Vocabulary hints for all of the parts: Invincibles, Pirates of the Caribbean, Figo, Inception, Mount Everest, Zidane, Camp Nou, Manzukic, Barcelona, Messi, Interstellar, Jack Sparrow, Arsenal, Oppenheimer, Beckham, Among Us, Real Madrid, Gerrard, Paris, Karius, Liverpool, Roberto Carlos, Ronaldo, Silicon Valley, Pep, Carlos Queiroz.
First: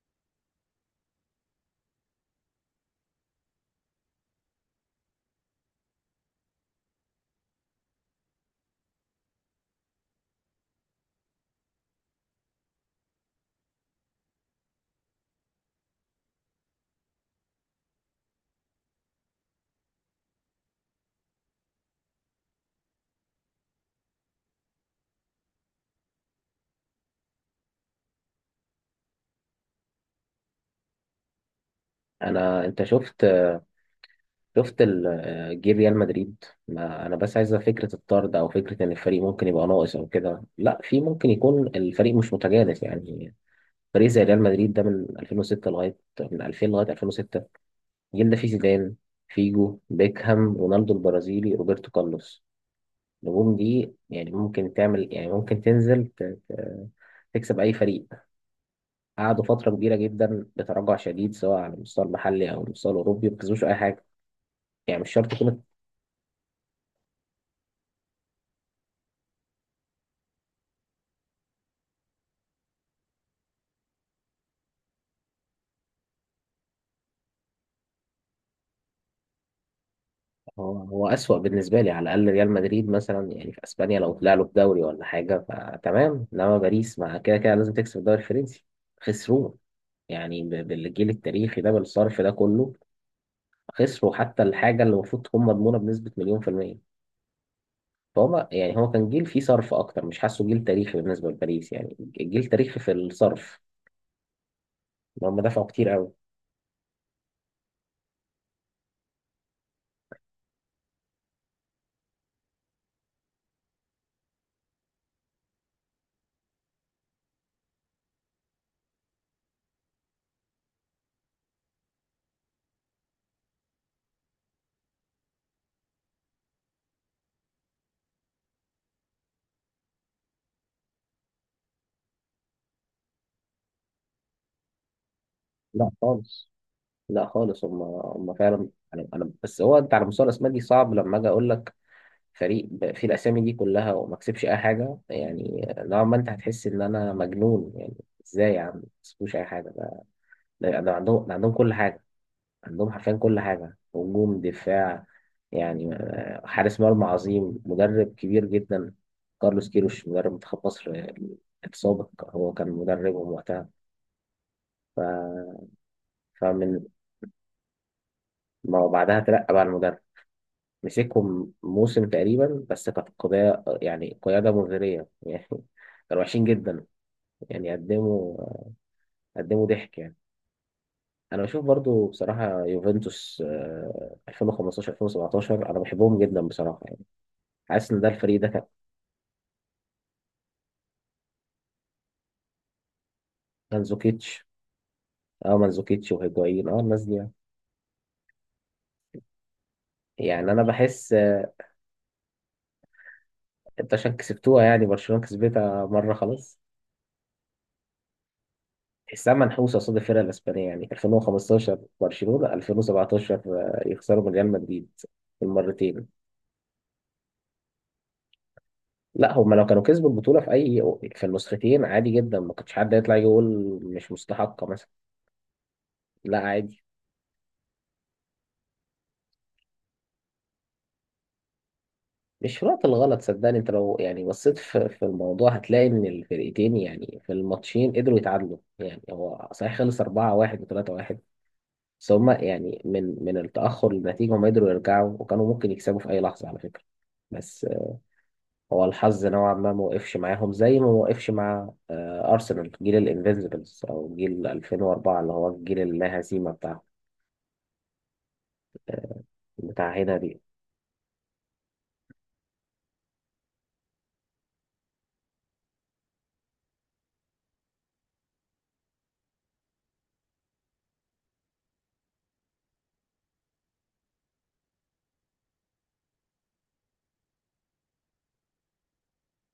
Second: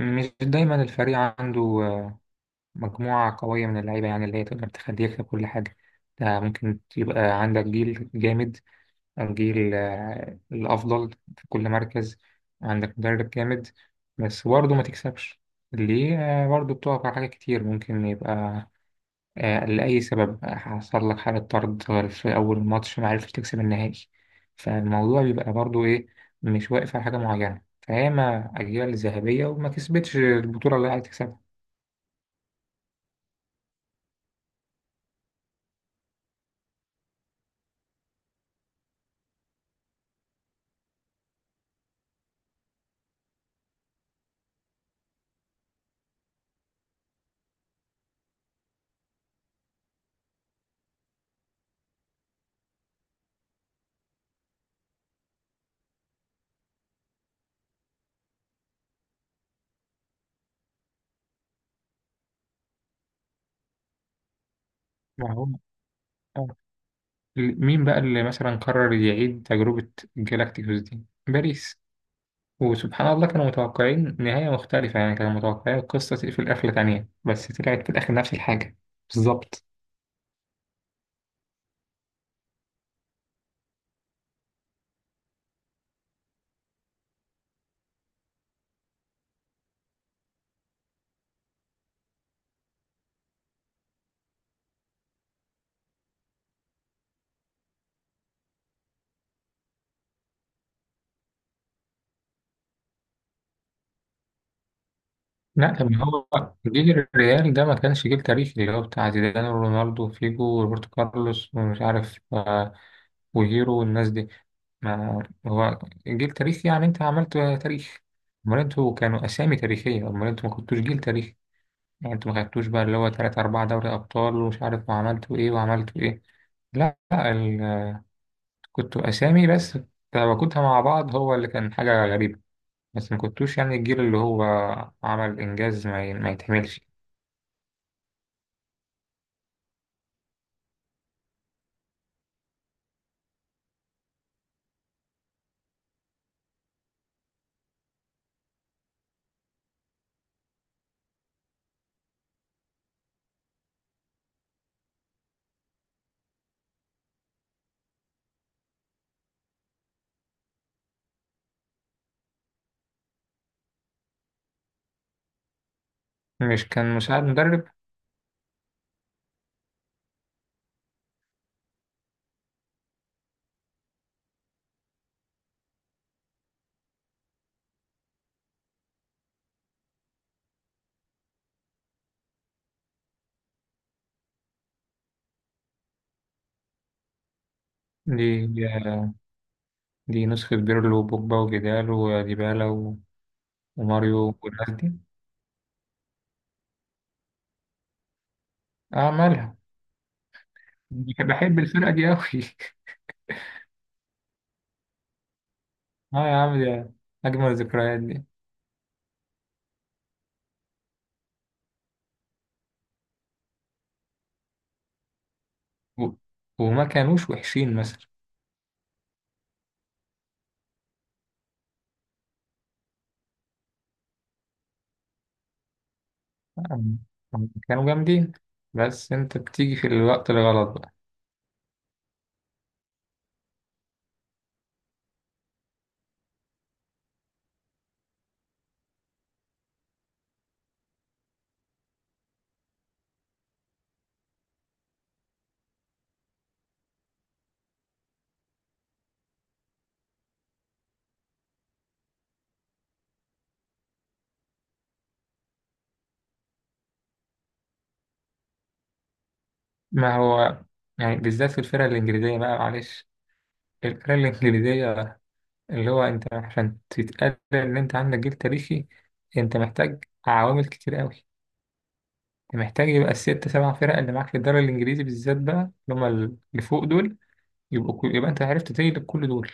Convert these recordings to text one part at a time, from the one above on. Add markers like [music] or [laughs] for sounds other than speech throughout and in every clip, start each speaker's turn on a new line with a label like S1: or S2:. S1: مش دايما الفريق عنده مجموعة قوية من اللعيبة يعني اللي هي تقدر تخليه يكسب كل حاجة. ده ممكن يبقى عندك جيل جامد، الجيل الأفضل في كل مركز، عندك مدرب جامد، بس برضه ما تكسبش ليه؟ برضه بتقف على حاجات كتير ممكن يبقى لأي سبب حصل لك حالة طرد في أول ماتش ما عرفتش تكسب النهائي. فالموضوع بيبقى برضو إيه، مش واقف على حاجة معينة فهي ما أجيال الذهبية وما كسبتش البطولة اللي عايز تكسبها.
S2: انت شفت جيل ريال مدريد. ما انا بس عايزه فكره الطرد او فكره ان الفريق ممكن يبقى ناقص او كده، لا في ممكن يكون الفريق مش متجانس يعني. فريق زي ريال مدريد ده من 2006 لغايه، من 2000 لغايه 2006. الجيل ده فيه زيدان، فيجو، بيكهام، رونالدو البرازيلي، روبرتو كارلوس. النجوم دي يعني ممكن تعمل، يعني ممكن تنزل ت- تكسب اي فريق. قعدوا فتره كبيره جدا بتراجع شديد، سواء على المستوى المحلي او المستوى الاوروبي، ما كسبوش اي حاجه. يعني مش شرط
S1: ما هو
S2: يكون.
S1: آه. مين بقى اللي مثلا قرر يعيد تجربة جالاكتيكوس دي؟ باريس. وسبحان الله كانوا متوقعين نهاية مختلفة يعني كانوا متوقعين القصة تقفل قفلة تانية بس طلعت في الآخر نفس الحاجة بالظبط.
S2: هو هو أسوأ بالنسبة لي، على الأقل ريال مدريد مثلا يعني في أسبانيا لو طلع له في دوري ولا حاجة فتمام، إنما باريس مع كده كده لازم تكسب الدوري الفرنسي. خسروه. يعني بالجيل التاريخي ده، بالصرف ده كله، خسروا حتى الحاجة اللي المفروض تكون مضمونة بنسبة مليون في المية. فهو يعني هو كان جيل فيه صرف أكتر، مش حاسه جيل تاريخي بالنسبة لباريس، يعني جيل تاريخي في الصرف، إن هم دفعوا
S1: لا
S2: كتير
S1: طب ما
S2: قوي.
S1: هو جيل الريال ده ما كانش جيل تاريخي اللي هو بتاع زيدان ورونالدو وفيجو وروبرتو كارلوس ومش عارف وهيرو والناس دي. ما هو جيل تاريخي يعني انت عملت تاريخ، امال انتوا كانوا اسامي تاريخية، امال انتوا ما كنتوش جيل تاريخي؟ يعني انتوا ما خدتوش بقى اللي هو تلات أربعة دوري أبطال ومش عارف وعملتوا إيه وعملتوا إيه. لا لا، ال... كنتوا أسامي بس، تواجدها مع بعض هو اللي كان حاجة غريبة. بس ما كنتوش يعني الجيل اللي هو عمل إنجاز
S2: لا
S1: ما
S2: خالص.
S1: يتحملش.
S2: لا خالص. هم فعلا. أنا بس هو، أنت على مستوى الأسماء دي صعب لما أجي أقول لك فريق فيه الاسامي دي كلها وما كسبش اي حاجه، يعني نوعا ما انت هتحس ان انا مجنون يعني. ازاي يا عم ما كسبوش اي حاجه؟ ده ده عندهم، ده عندهم كل حاجه. عندهم حرفيا كل حاجه، هجوم، دفاع، يعني حارس مرمى عظيم، مدرب كبير جدا. كارلوس كيروش مدرب منتخب مصر السابق، هو كان مدربهم وقتها. ف...
S1: مش
S2: فمن
S1: كان مساعد مدرب؟
S2: ما بعدها ترقى بقى المدرب. مسكهم موسم تقريبا، بس كانت قضية يعني قيادة مغرية [laughs] يعني. كانوا وحشين جدا، يعني قدموا ضحك يعني. انا بشوف برضو بصراحه يوفنتوس 2015، 2017 انا بحبهم جدا بصراحه يعني. حاسس ان ده
S1: دي
S2: الفريق ده
S1: دي,
S2: كان،
S1: دي نسخة بيرلو وبوجبا وجدال وديبالا وماريو
S2: مانزوكيتش.
S1: والناس دي.
S2: اه مانزوكيتش وهيجوايين، اه الناس دي يعني.
S1: اه مالها.
S2: يعني انا بحس
S1: بحب الفرقة دي أوي.
S2: انت عشان كسبتوها يعني، برشلونه كسبتها مره
S1: [laughs] اه يا عم
S2: خلاص.
S1: دي أجمل الذكريات دي.
S2: تحسها منحوسه قصاد الفرق الاسبانيه، يعني 2015 برشلونه، 2017 يخسروا من ريال مدريد المرتين.
S1: و- وما كانوش وحشين مثلا.
S2: لا، هما لو كانوا كسبوا البطوله في اي، في النسختين عادي جدا ما كانش حد يطلع يقول مش مستحقه، لا عادي.
S1: آم، آم، كانوا جامدين بس أنت بتيجي في الوقت الغلط بقى.
S2: مش في الوقت الغلط، صدقني انت لو يعني بصيت في الموضوع هتلاقي ان الفرقتين يعني في الماتشين قدروا يتعادلوا. يعني هو صحيح خلص 4-1 و3-1، بس هما يعني من التأخر للنتيجة هما قدروا يرجعوا وكانوا ممكن يكسبوا في أي لحظة على فكرة. بس هو الحظ نوعا ما ما وقفش معاهم، زي ما وقفش مع أرسنال، جيل الانفينسيبلز أو جيل 2004، اللي هو الجيل اللا هزيمة بتاع
S1: ما
S2: هنا دي.
S1: هو يعني بالذات في الفرقة الإنجليزية بقى معلش، الفرقة الإنجليزية اللي هو أنت عشان تتقال إن أنت عندك جيل تاريخي أنت محتاج عوامل كتير أوي. أنت محتاج يبقى الست سبع فرق اللي معاك في الدوري الإنجليزي بالذات بقى اللي هما اللي فوق دول، يبقى أنت عرفت تغلب كل دول،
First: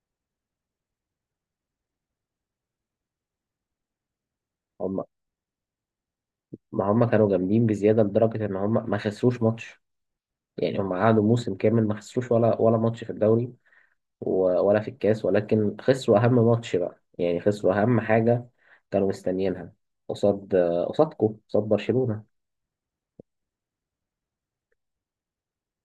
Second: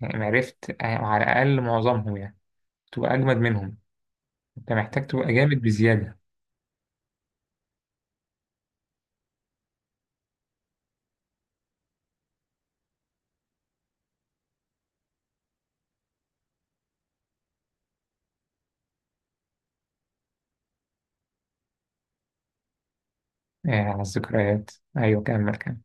S1: يعني عرفت على الأقل معظمهم يعني، تبقى أجمد منهم. أنت
S2: هم
S1: محتاج تبقى جامد بزيادة.
S2: ما هم كانوا جامدين بزيادة لدرجة إن هم ما خسروش ماتش، يعني هم قعدوا موسم كامل ما خسروش ولا ماتش في الدوري، ولا في الكاس. ولكن خسروا أهم ماتش بقى، يعني خسروا أهم حاجة كانوا مستنيينها، قصاد، قصادكم قصاد برشلونة.
S1: آه، على الذكريات. أيوة، كمل.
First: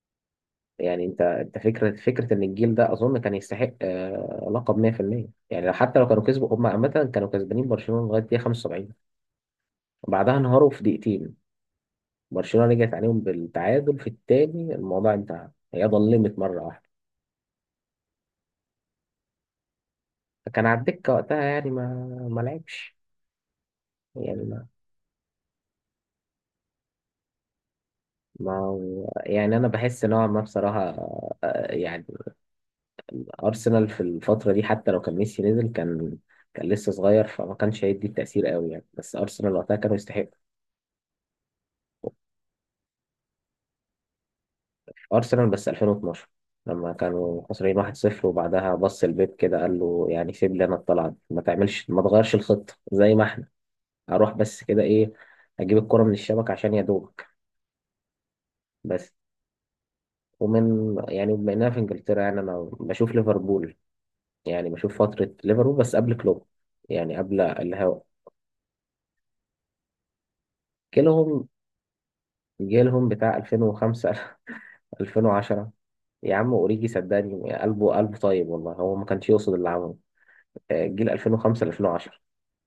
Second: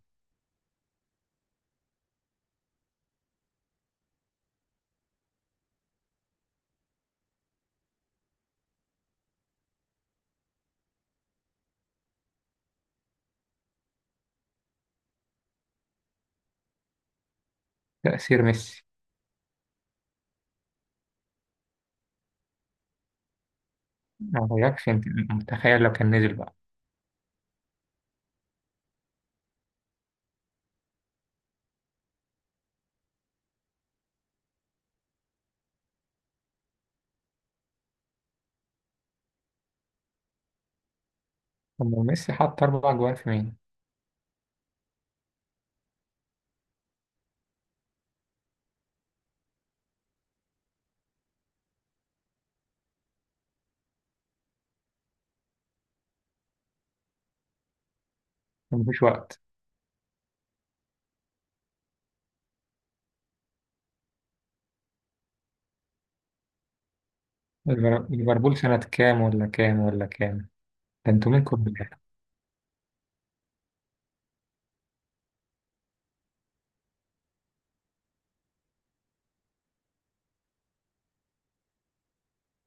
S2: يعني انت فكرة ان الجيل ده اظن كان يستحق لقب 100%. يعني حتى لو كانوا كسبوا هم عامة، كانوا كسبانين برشلونة لغاية دقيقة 75، بعدها انهاروا في دقيقتين. برشلونة رجعت عليهم بالتعادل في التاني، الموضوع انتهى، هي ظلمت مرة واحدة.
S1: تأثير ميسي.
S2: فكان على الدكة وقتها، يعني ما لعبش يعني.
S1: ما غيركش أنت؟ متخيل لو كان نزل بقى.
S2: ما يعني انا بحس نوعا ما بصراحه يعني ارسنال في الفتره دي حتى لو كان ميسي نزل كان، كان لسه صغير فما كانش هيدي التاثير قوي يعني، بس ارسنال وقتها كانوا يستحقوا.
S1: طب ما ميسي حط أربع جوان في مين؟
S2: ارسنال بس 2012، لما كانوا خسرانين 1-0 وبعدها بص البيب كده قال له يعني سيب لي انا الطلعه دي، ما تعملش ما تغيرش الخطه زي ما احنا. اروح بس كده ايه، اجيب الكره من الشبكه عشان يا دوبك
S1: مفيش
S2: بس.
S1: وقت.
S2: ومن يعني بما اننا في انجلترا يعني انا بشوف ليفربول، يعني بشوف فترة ليفربول بس قبل كلوب، يعني قبل الهوا.
S1: ليفربول سنة كام ولا كام ولا كام؟ ده انتوا
S2: جيلهم
S1: منكم بالله.
S2: جيلهم بتاع 2005، 2010. [laughs] يا عم اوريجي صدقني قلبه طيب والله هو ما كانش يقصد اللي عمله. جيل 2005، 2010،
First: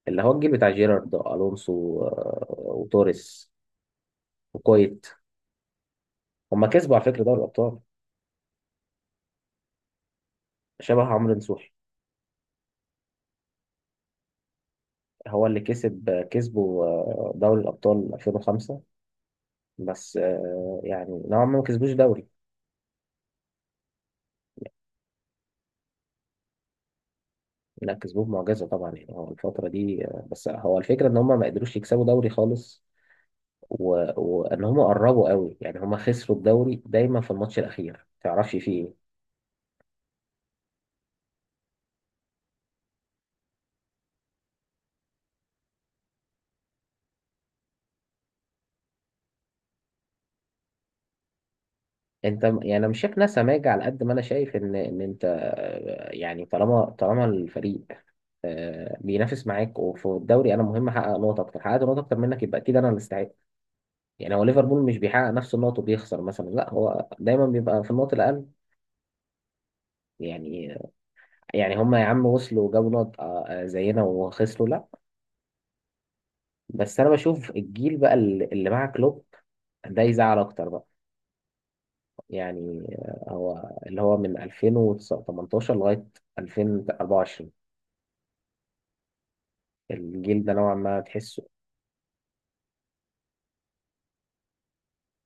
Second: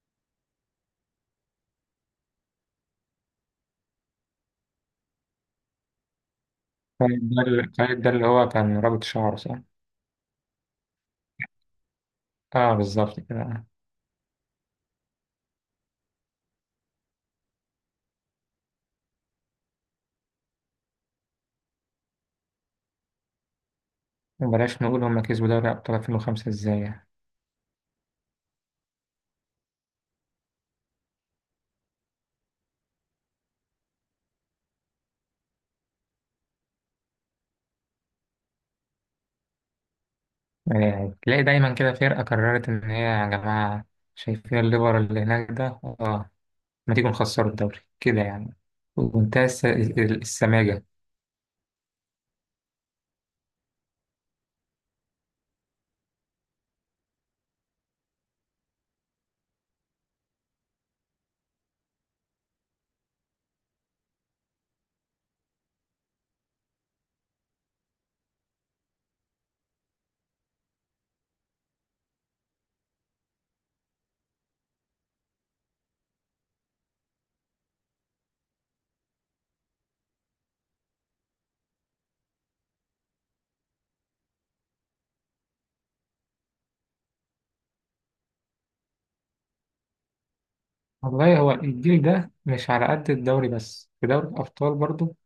S2: اللي هو الجيل بتاع جيرارد والونسو وتوريس وكويت. هما كسبوا على فكرة دوري الابطال.
S1: طيب ده اللي هو كان رابط شعره صح؟
S2: شبه عمرو نصوحي.
S1: اه بالظبط كده.
S2: هو اللي كسب آه، كسبوا آه، دوري الابطال 2005. بس يعني نوعا ما ما كسبوش دوري.
S1: وبلاش نقول هما كسبوا دوري أبطال 2005 إزاي يعني.
S2: لا كسبوه معجزة طبعا، يعني هو الفترة دي بس هو الفكرة ان هم ما قدروش يكسبوا دوري خالص، و... وان هم قربوا قوي، يعني هم خسروا الدوري دايما في الماتش الاخير ما تعرفش فيه ايه.
S1: يعني تلاقي دايما كده فرقة قررت إن هي يا جماعة شايفين الليفر اللي هناك ده آه، ما تيجوا نخسروا الدوري كده يعني. ومنتهى السماجة.
S2: انت يعني انا مش شايف ناس سماجة على قد ما انا شايف ان انت يعني طالما الفريق بينافس معاك وفي الدوري، انا مهم احقق نقط اكتر. حققت نقط اكتر منك يبقى اكيد انا اللي استحق. يعني هو ليفربول مش بيحقق نفس النقط وبيخسر مثلا، لا هو دايما بيبقى في النقط الاقل يعني. يعني هم يا عم وصلوا جابوا نقط زينا وخسروا، لا. بس انا بشوف الجيل بقى اللي مع كلوب، ده يزعل اكتر بقى. يعني هو اللي هو من 2018 لغاية 2024، الجيل ده نوعا ما
S1: والله
S2: تحسه.
S1: هو الجيل ده مش على قد الدوري بس في دوري الأبطال برضو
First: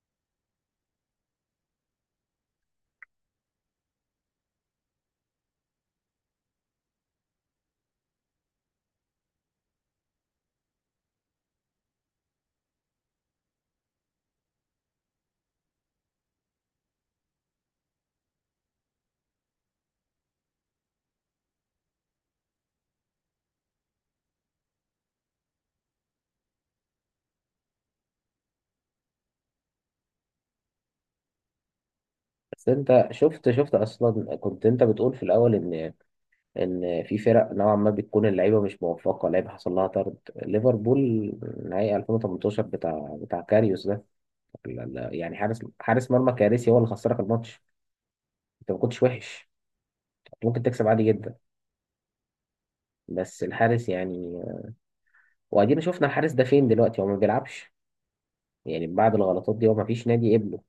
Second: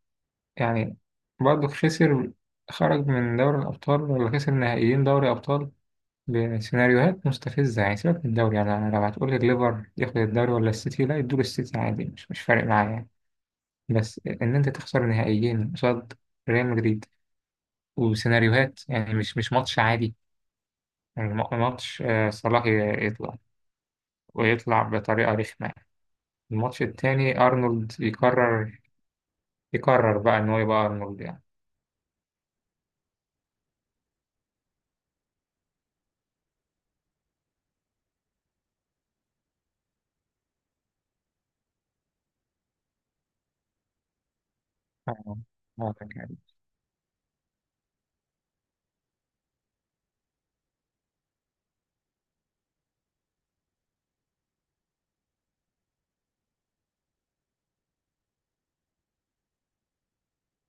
S1: يعني. برضو خسر، خرج من دوري الأبطال ولا خسر نهائيين دوري أبطال بسيناريوهات مستفزة. يعني سيبك من الدوري، يعني أنا لو هتقول لي الليفر ياخد الدوري ولا السيتي لا يدور السيتي عادي، مش فارق معايا. بس ان انت تخسر نهائيين قصاد ريال مدريد وسيناريوهات يعني مش ماتش عادي. يعني ماتش، صلاح يطلع، ويطلع بطريقة رخمة يعني. الماتش التاني أرنولد يقرر، يقرر بقى إن هو يبقى أرنولد يعني.
S2: بس انت شفت اصلا كنت انت بتقول في الاول ان، ان في فرق نوعا ما بتكون اللعيبه مش موفقه، لعيبه حصل لها طرد. ليفربول نهائي 2018 بتاع كاريوس ده، يعني
S1: آه، آه،
S2: حارس مرمى
S1: يعني.
S2: كارثي هو اللي خسرك الماتش. انت ما كنتش وحش، كنت ممكن تكسب عادي جدا، بس الحارس يعني. وادينا شفنا الحارس ده فين دلوقتي، هو ما بيلعبش يعني. بعد الغلطات دي، هو ما فيش نادي قبله،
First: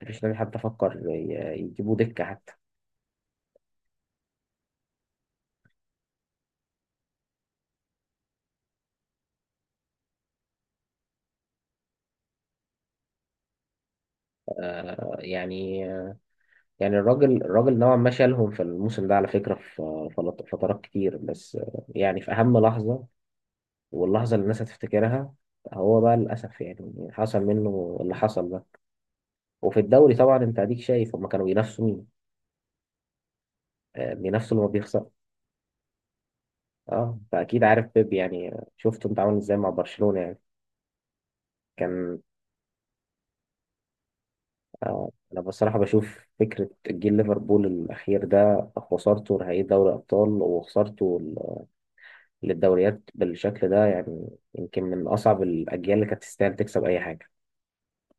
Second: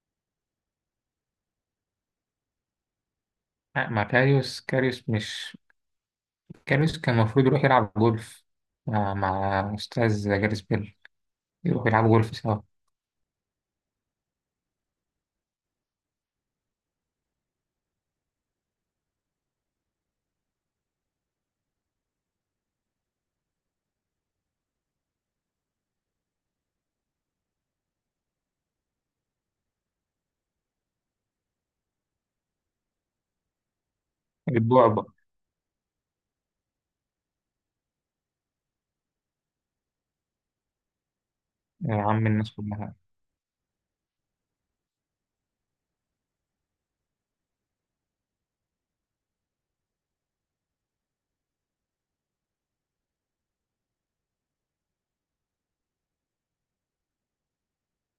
S2: ما فيش نادي حتى فكر يجيبوه دكة حتى.
S1: آه، مع كاريوس. كاريوس مش كاريوس كان المفروض يروح يلعب جولف مع أستاذ جاريس بيل، يروح يلعب جولف سوا.
S2: آه يعني، يعني الراجل نوعا ما شالهم في الموسم ده على فكرة، في في فترات كتير، بس يعني في أهم لحظة واللحظة اللي الناس هتفتكرها، هو بقى للأسف يعني حصل منه اللي حصل ده. وفي الدوري طبعا أنت أديك شايف هما كانوا بينافسوا مين؟ بينافسوا اللي ما بيخسر.
S1: البعبع.
S2: اه فاكيد عارف بيب يعني، شفته انت عامل ازاي مع برشلونة يعني،
S1: يا
S2: كان.
S1: عم الناس كلها.
S2: آه انا بصراحة بشوف فكرة جيل ليفربول الاخير ده، خسارته نهائي دوري ابطال وخسارته للدوريات بالشكل ده، يعني يمكن من اصعب الاجيال اللي كانت تستاهل تكسب اي حاجة.